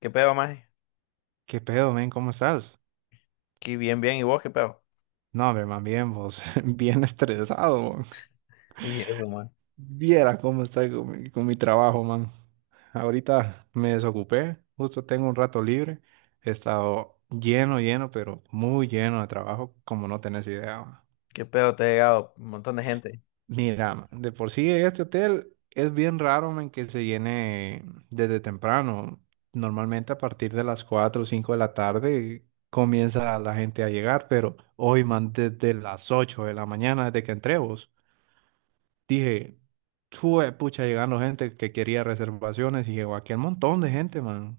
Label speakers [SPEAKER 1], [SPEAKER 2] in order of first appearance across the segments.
[SPEAKER 1] ¿Qué pedo, maje?
[SPEAKER 2] ¿Qué pedo, men? ¿Cómo estás?
[SPEAKER 1] Aquí bien, bien. ¿Y vos qué pedo?
[SPEAKER 2] No, hombre, man, bien, vos. Bien estresado, man.
[SPEAKER 1] Y eso, man.
[SPEAKER 2] Viera cómo estoy con mi trabajo, man. Ahorita me desocupé, justo tengo un rato libre. He estado lleno, lleno, pero muy lleno de trabajo, como no tenés idea, man.
[SPEAKER 1] ¿Qué pedo? Te ha llegado un montón de gente.
[SPEAKER 2] Mira, de por sí este hotel es bien raro en que se llene desde temprano. Normalmente a partir de las 4, o 5 de la tarde comienza la gente a llegar, pero hoy, man, desde las 8 de la mañana, desde que entré vos, dije, "Jue pucha, llegando gente que quería reservaciones y llegó aquí un montón de gente, man,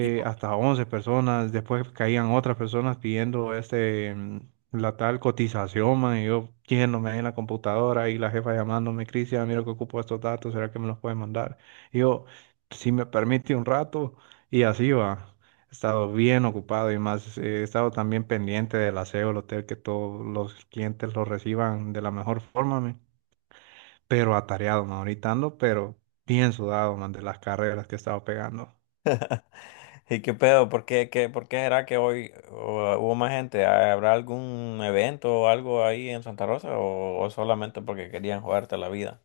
[SPEAKER 1] ¿Y por
[SPEAKER 2] hasta 11 personas, después caían otras personas pidiendo la tal cotización, man, y yo yéndome ahí en la computadora y la jefa llamándome, Cristian, ah, mira que ocupo estos datos, ¿será que me los puede mandar? Y yo, si me permite un rato, y así va. He estado bien ocupado y más, he estado también pendiente del aseo del hotel, que todos los clientes lo reciban de la mejor forma, men. Pero atareado, man, ahorita ando, pero bien sudado, man, de las carreras que he estado pegando.
[SPEAKER 1] ¿Y qué pedo? ¿Por qué, por qué será que hoy hubo más gente? ¿Habrá algún evento o algo ahí en Santa Rosa o solamente porque querían jugarte la vida?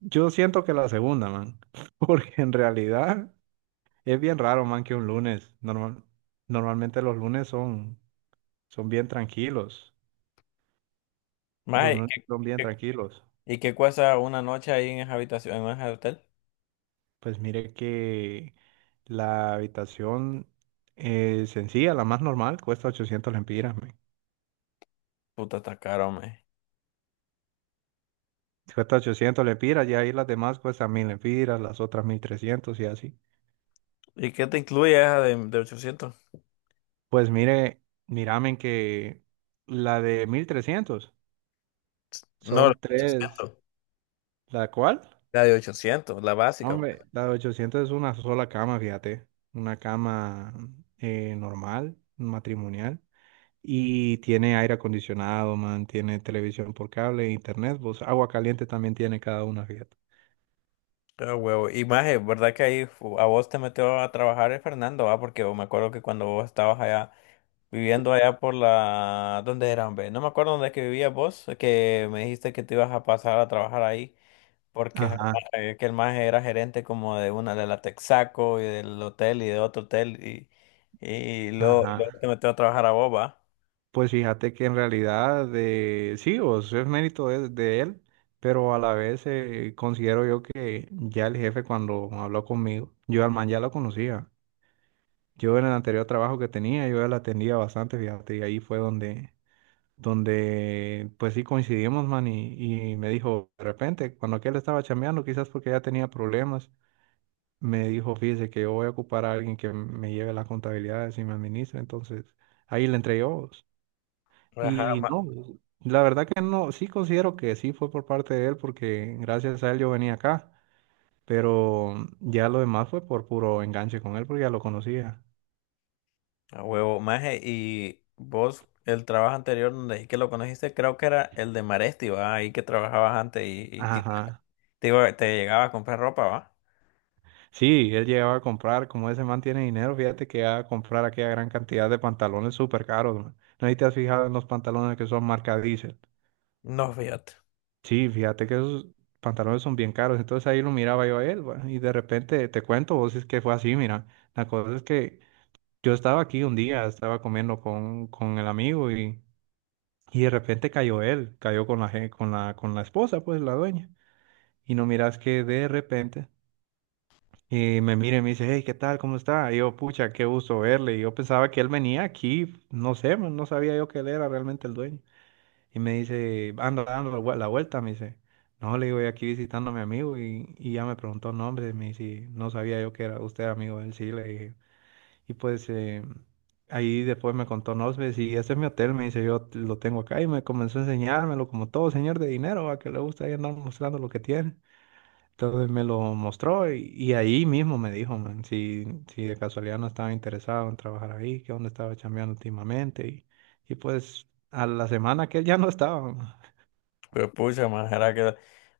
[SPEAKER 2] Yo siento que la segunda, man, porque en realidad es bien raro, man, que un lunes, normalmente los lunes son bien tranquilos, los
[SPEAKER 1] Maje,
[SPEAKER 2] lunes son bien
[SPEAKER 1] qué-
[SPEAKER 2] tranquilos.
[SPEAKER 1] ¿y qué cuesta una noche ahí en esa habitación, en ese hotel?
[SPEAKER 2] Pues mire que la habitación sencilla, la más normal, cuesta 800 lempiras, man.
[SPEAKER 1] Puta, está caro, maje.
[SPEAKER 2] Cuesta 800 lempiras y ahí las demás cuestan 1000 lempiras, las otras 1300 y así.
[SPEAKER 1] ¿Y qué te incluye esa de 800?
[SPEAKER 2] Pues mire, miramen que la de 1300
[SPEAKER 1] No, la
[SPEAKER 2] son
[SPEAKER 1] de
[SPEAKER 2] tres,
[SPEAKER 1] 800.
[SPEAKER 2] ¿la cual?
[SPEAKER 1] La de 800, la
[SPEAKER 2] No,
[SPEAKER 1] básica.
[SPEAKER 2] hombre, la de 800 es una sola cama, fíjate. Una cama normal, matrimonial. Y tiene aire acondicionado, man. Tiene televisión por cable, internet. Pues agua caliente también tiene cada una, fíjate.
[SPEAKER 1] Ah, huevo. Y más, es verdad que ahí a vos te metió a trabajar el Fernando, ah, porque me acuerdo que cuando vos estabas allá, viviendo allá por la... ¿Dónde era, hombre? No me acuerdo dónde es que vivías vos, que me dijiste que te ibas a pasar a trabajar ahí, porque
[SPEAKER 2] Ajá,
[SPEAKER 1] que el más era gerente como de una de la Texaco y del hotel y de otro hotel, y luego,
[SPEAKER 2] ajá.
[SPEAKER 1] luego te metió a trabajar a vos, va.
[SPEAKER 2] Pues fíjate que en realidad sí, o sea, es mérito de él, pero a la vez considero yo que ya el jefe cuando habló conmigo, yo al man ya lo conocía. Yo en el anterior trabajo que tenía, yo ya la atendía bastante, fíjate, y ahí fue donde pues sí coincidimos, man, y me dijo, de repente, cuando aquel estaba chambeando, quizás porque ya tenía problemas, me dijo, fíjese que yo voy a ocupar a alguien que me lleve las contabilidades y me administre, entonces ahí le entregué vos.
[SPEAKER 1] Ajá,
[SPEAKER 2] Y
[SPEAKER 1] ma-
[SPEAKER 2] no, la verdad que no, sí considero que sí fue por parte de él, porque gracias a él yo venía acá, pero ya lo demás fue por puro enganche con él, porque ya lo conocía.
[SPEAKER 1] A huevo, maje, y vos, el trabajo anterior donde dije que lo conociste, creo que era el de Maresti, ¿va? Ahí que trabajabas antes y que
[SPEAKER 2] Ajá.
[SPEAKER 1] te, te llegaba a comprar ropa, ¿va?
[SPEAKER 2] Sí, él llegaba a comprar, como ese man tiene dinero, fíjate que va a comprar aquella gran cantidad de pantalones súper caros, man. No sé si te has fijado en los pantalones que son marca Diesel.
[SPEAKER 1] No, fíjate.
[SPEAKER 2] Sí, fíjate que esos pantalones son bien caros, entonces ahí lo miraba yo a él, bueno, y de repente te cuento, vos es que fue así, mira, la cosa es que yo estaba aquí un día, estaba comiendo con el amigo y de repente cayó él, cayó con la esposa, pues la dueña, y no miras que de repente. Y me mira y me dice, hey, ¿qué tal? ¿Cómo está? Y yo, pucha, qué gusto verle. Y yo pensaba que él venía aquí, no sé, man, no sabía yo que él era realmente el dueño. Y me dice, ando dando la vuelta, me dice. No, le digo, "yo aquí visitando a mi amigo y ya me preguntó nombre, me dice, no sabía yo que era usted amigo de él, sí, le dije. Y pues ahí después me contó nombres y este es mi hotel, me dice, yo lo tengo acá y me comenzó a enseñármelo como todo señor de dinero, a que le gusta ahí andar mostrando lo que tiene. Entonces me lo mostró y ahí mismo me dijo, man, si de casualidad no estaba interesado en trabajar ahí, que dónde estaba chambeando últimamente. Y pues a la semana que él ya no estaba, man.
[SPEAKER 1] Pues pucha, maje, era que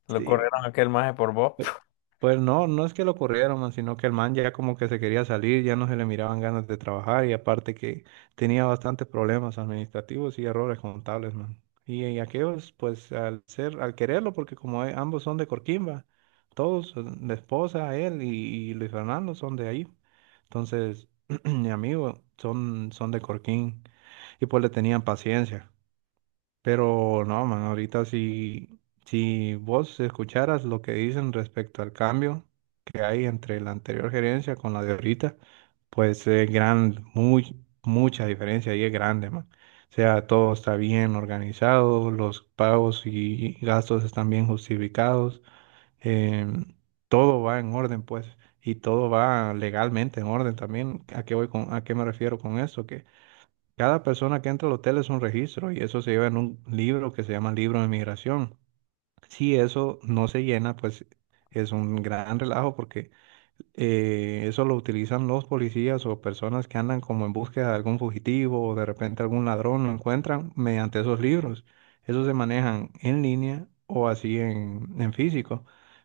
[SPEAKER 1] lo
[SPEAKER 2] Sí,
[SPEAKER 1] corrieron a aquel maje por vos.
[SPEAKER 2] Pues pues no, no es que lo corrieron, man, sino que el man ya como que se quería salir, ya no se le miraban ganas de trabajar y aparte que tenía bastantes problemas administrativos y errores contables, man. Y aquellos, pues al ser, al quererlo, porque como ambos son de Corquimba, todos, la esposa, él y Luis Fernando son de ahí. Entonces, mi amigo, son de Corquín y pues le tenían paciencia. Pero no, man, ahorita si vos escucharas lo que dicen respecto al cambio que hay entre la anterior gerencia con la de ahorita, pues es mucha diferencia y es grande, man. O sea, todo está bien organizado, los pagos y gastos están bien justificados, em, todo va en orden, pues, y todo va legalmente en orden también. ¿A qué voy a qué me refiero con eso? Cada persona que entra al hotel es un registro y eso se lleva en un libro que se llama libro de migración. Si eso no se llena, pues es un gran relajo porque eso lo utilizan los policías o personas que andan como en búsqueda de algún fugitivo o de repente algún ladrón lo encuentran mediante esos libros. Esos se manejan en línea o así en físico.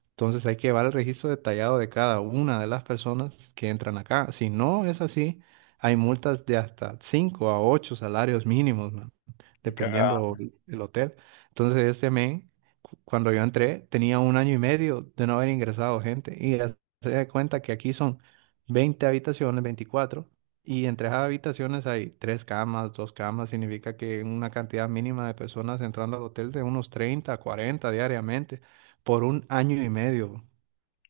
[SPEAKER 2] Entonces hay que llevar el registro detallado de cada una de las personas que entran acá. Si no es así, hay multas de hasta 5 a 8 salarios mínimos, man,
[SPEAKER 1] Y cagada.
[SPEAKER 2] dependiendo el hotel. Entonces este men, cuando yo entré, tenía un año y medio de no haber ingresado gente. Y ya se da cuenta que aquí son 20 habitaciones, 24. Y entre esas habitaciones hay tres camas, dos camas, significa que una cantidad mínima de personas entrando al hotel de unos treinta a 40 diariamente por un año y medio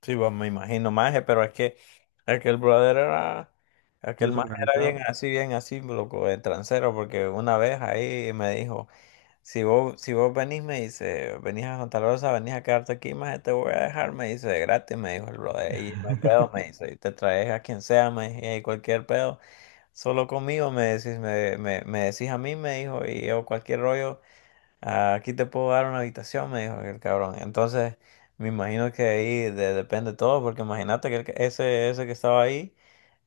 [SPEAKER 1] Sí, va, me imagino, maje, pero es que aquel brother era, aquel maje era
[SPEAKER 2] desorganizado.
[SPEAKER 1] bien así, loco, de transero, porque una vez ahí me dijo. Si vos, si vos venís, me dice, venís a Santa Rosa, venís a quedarte aquí, más te voy a dejar, me dice, de gratis, me dijo el brother, y no hay pedo, me dice, y te traes a quien sea, me dice, y cualquier pedo, solo conmigo, me decís, me decís a mí, me dijo, y yo cualquier rollo, "Ah, aquí te puedo dar una habitación", me dijo el cabrón. Entonces, me imagino que ahí depende todo, porque imagínate que el ese, ese que estaba ahí,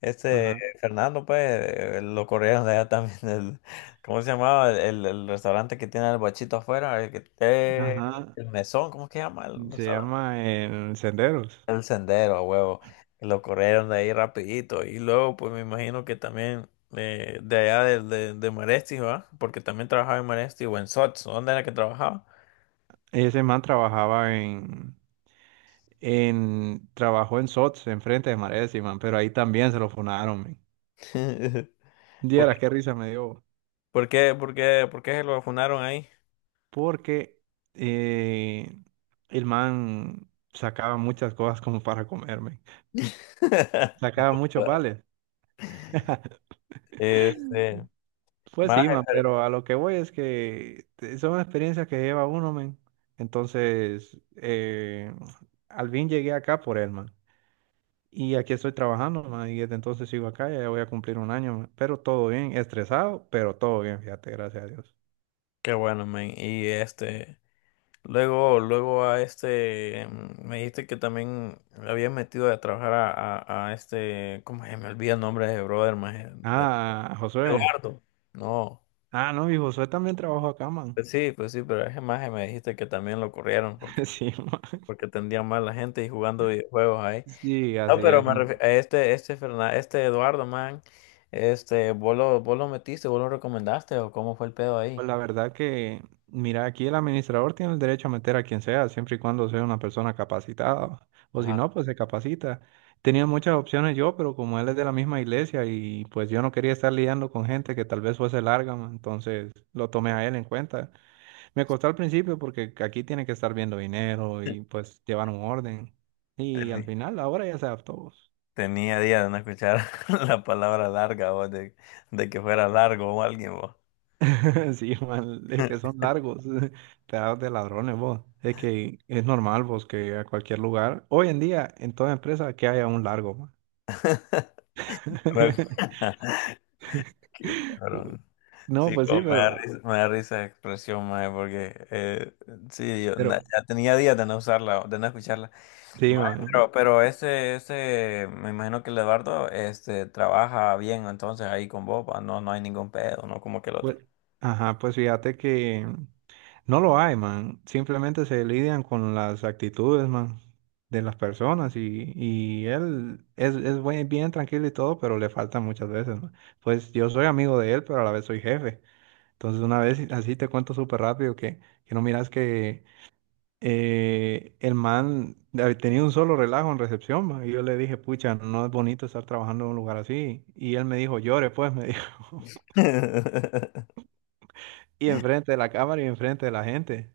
[SPEAKER 1] este
[SPEAKER 2] Ajá,
[SPEAKER 1] Fernando, pues, lo corrieron de allá también. ¿Cómo se llamaba? El restaurante que tiene el bachito afuera, el que
[SPEAKER 2] ajá.
[SPEAKER 1] el mesón, ¿cómo es que se llama? El
[SPEAKER 2] Se
[SPEAKER 1] restaurante,
[SPEAKER 2] llama en Senderos.
[SPEAKER 1] el sendero, a huevo. Lo corrieron de ahí rapidito. Y luego, pues, me imagino que también de allá de Maresti, ¿va? Porque también trabajaba en Maresti o en Sots, ¿dónde era que trabajaba?
[SPEAKER 2] Ese man trabajó en SOTS, enfrente de Marea de man, pero ahí también se lo funaron, men.
[SPEAKER 1] ¿Por,
[SPEAKER 2] Dieras qué risa me dio.
[SPEAKER 1] por qué, por qué, por qué se lo funaron ahí?
[SPEAKER 2] Porque eh, el man sacaba muchas cosas como para comerme. Sacaba muchos vales.
[SPEAKER 1] Este,
[SPEAKER 2] Pues
[SPEAKER 1] más,
[SPEAKER 2] sí, man, pero a lo que voy es que son experiencias que lleva uno, man. Entonces, al fin llegué acá por él, man. Y aquí estoy trabajando, man. Y desde entonces sigo acá, ya voy a cumplir un año, man. Pero todo bien, estresado, pero todo bien, fíjate, gracias a Dios.
[SPEAKER 1] qué bueno, men. Y este, luego, luego a este, me dijiste que también le habías metido a trabajar a este, ¿cómo se me olvida el nombre de ese brother, maje? De-
[SPEAKER 2] Ah, Josué.
[SPEAKER 1] Eduardo. No,
[SPEAKER 2] Ah, no, mi Josué también trabajó acá, man.
[SPEAKER 1] pues sí, pero ese maje me dijiste que también lo corrieron porque,
[SPEAKER 2] Sí, man.
[SPEAKER 1] porque atendía mal a la gente y jugando videojuegos.
[SPEAKER 2] Sí,
[SPEAKER 1] No,
[SPEAKER 2] así
[SPEAKER 1] pero
[SPEAKER 2] es.
[SPEAKER 1] me a este, este Eduardo, man, este, vos lo metiste, vos lo recomendaste, o cómo fue el pedo
[SPEAKER 2] Pues
[SPEAKER 1] ahí.
[SPEAKER 2] la verdad que, mira, aquí el administrador tiene el derecho a meter a quien sea, siempre y cuando sea una persona capacitada, o si
[SPEAKER 1] Ajá.
[SPEAKER 2] no, pues se capacita. Tenía muchas opciones yo, pero como él es de la misma iglesia y pues yo no quería estar lidiando con gente que tal vez fuese larga, ma, entonces lo tomé a él en cuenta. Me costó al principio porque aquí tiene que estar viendo dinero y pues llevar un orden. Y al
[SPEAKER 1] Teni-
[SPEAKER 2] final, ahora ya se adaptó.
[SPEAKER 1] Tenía días de no escuchar la palabra larga, vos, de que fuera largo o alguien, vos.
[SPEAKER 2] Sí, man, es que son largos, pedazos de ladrones, vos. Es que es normal, vos, que a cualquier lugar, hoy en día, en toda empresa, que haya un largo, man.
[SPEAKER 1] Qué cabrón.
[SPEAKER 2] No,
[SPEAKER 1] Sí,
[SPEAKER 2] pues sí,
[SPEAKER 1] como
[SPEAKER 2] pero,
[SPEAKER 1] me da risa la expresión, mae, porque sí, yo
[SPEAKER 2] pero,
[SPEAKER 1] ya tenía días de no usarla, de no escucharla.
[SPEAKER 2] sí,
[SPEAKER 1] Mae,
[SPEAKER 2] man.
[SPEAKER 1] pero ese, me imagino que el Eduardo este, trabaja bien entonces ahí con vos, pa, no, no hay ningún pedo, no como que el
[SPEAKER 2] Pues,
[SPEAKER 1] otro.
[SPEAKER 2] ajá, pues fíjate que no lo hay, man. Simplemente se lidian con las actitudes, man, de las personas y él es bien tranquilo y todo, pero le falta muchas veces, man. Pues yo soy amigo de él, pero a la vez soy jefe. Entonces, una vez, así te cuento súper rápido que no miras que el man había tenido un solo relajo en recepción. Y yo le dije, pucha, no es bonito estar trabajando en un lugar así. Y él me dijo, llore pues, me dijo. Y enfrente de la cámara y enfrente de la gente.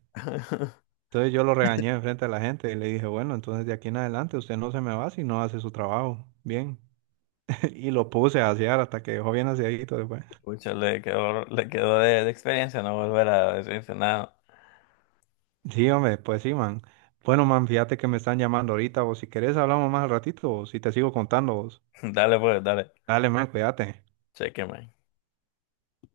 [SPEAKER 2] Entonces yo lo regañé enfrente de la gente y le dije, bueno, entonces de aquí en adelante usted no se me va si no hace su trabajo. Bien. Y lo puse a asear hasta que dejó bien aseadito después.
[SPEAKER 1] Pucha, le quedó de experiencia no volver a decirse nada.
[SPEAKER 2] Sí, hombre, pues sí, man. Bueno, man, fíjate que me están llamando ahorita, o si querés hablamos más al ratito, o si te sigo contando.
[SPEAKER 1] Dale pues, dale,
[SPEAKER 2] Dale, man, cuídate.
[SPEAKER 1] cheque, mae.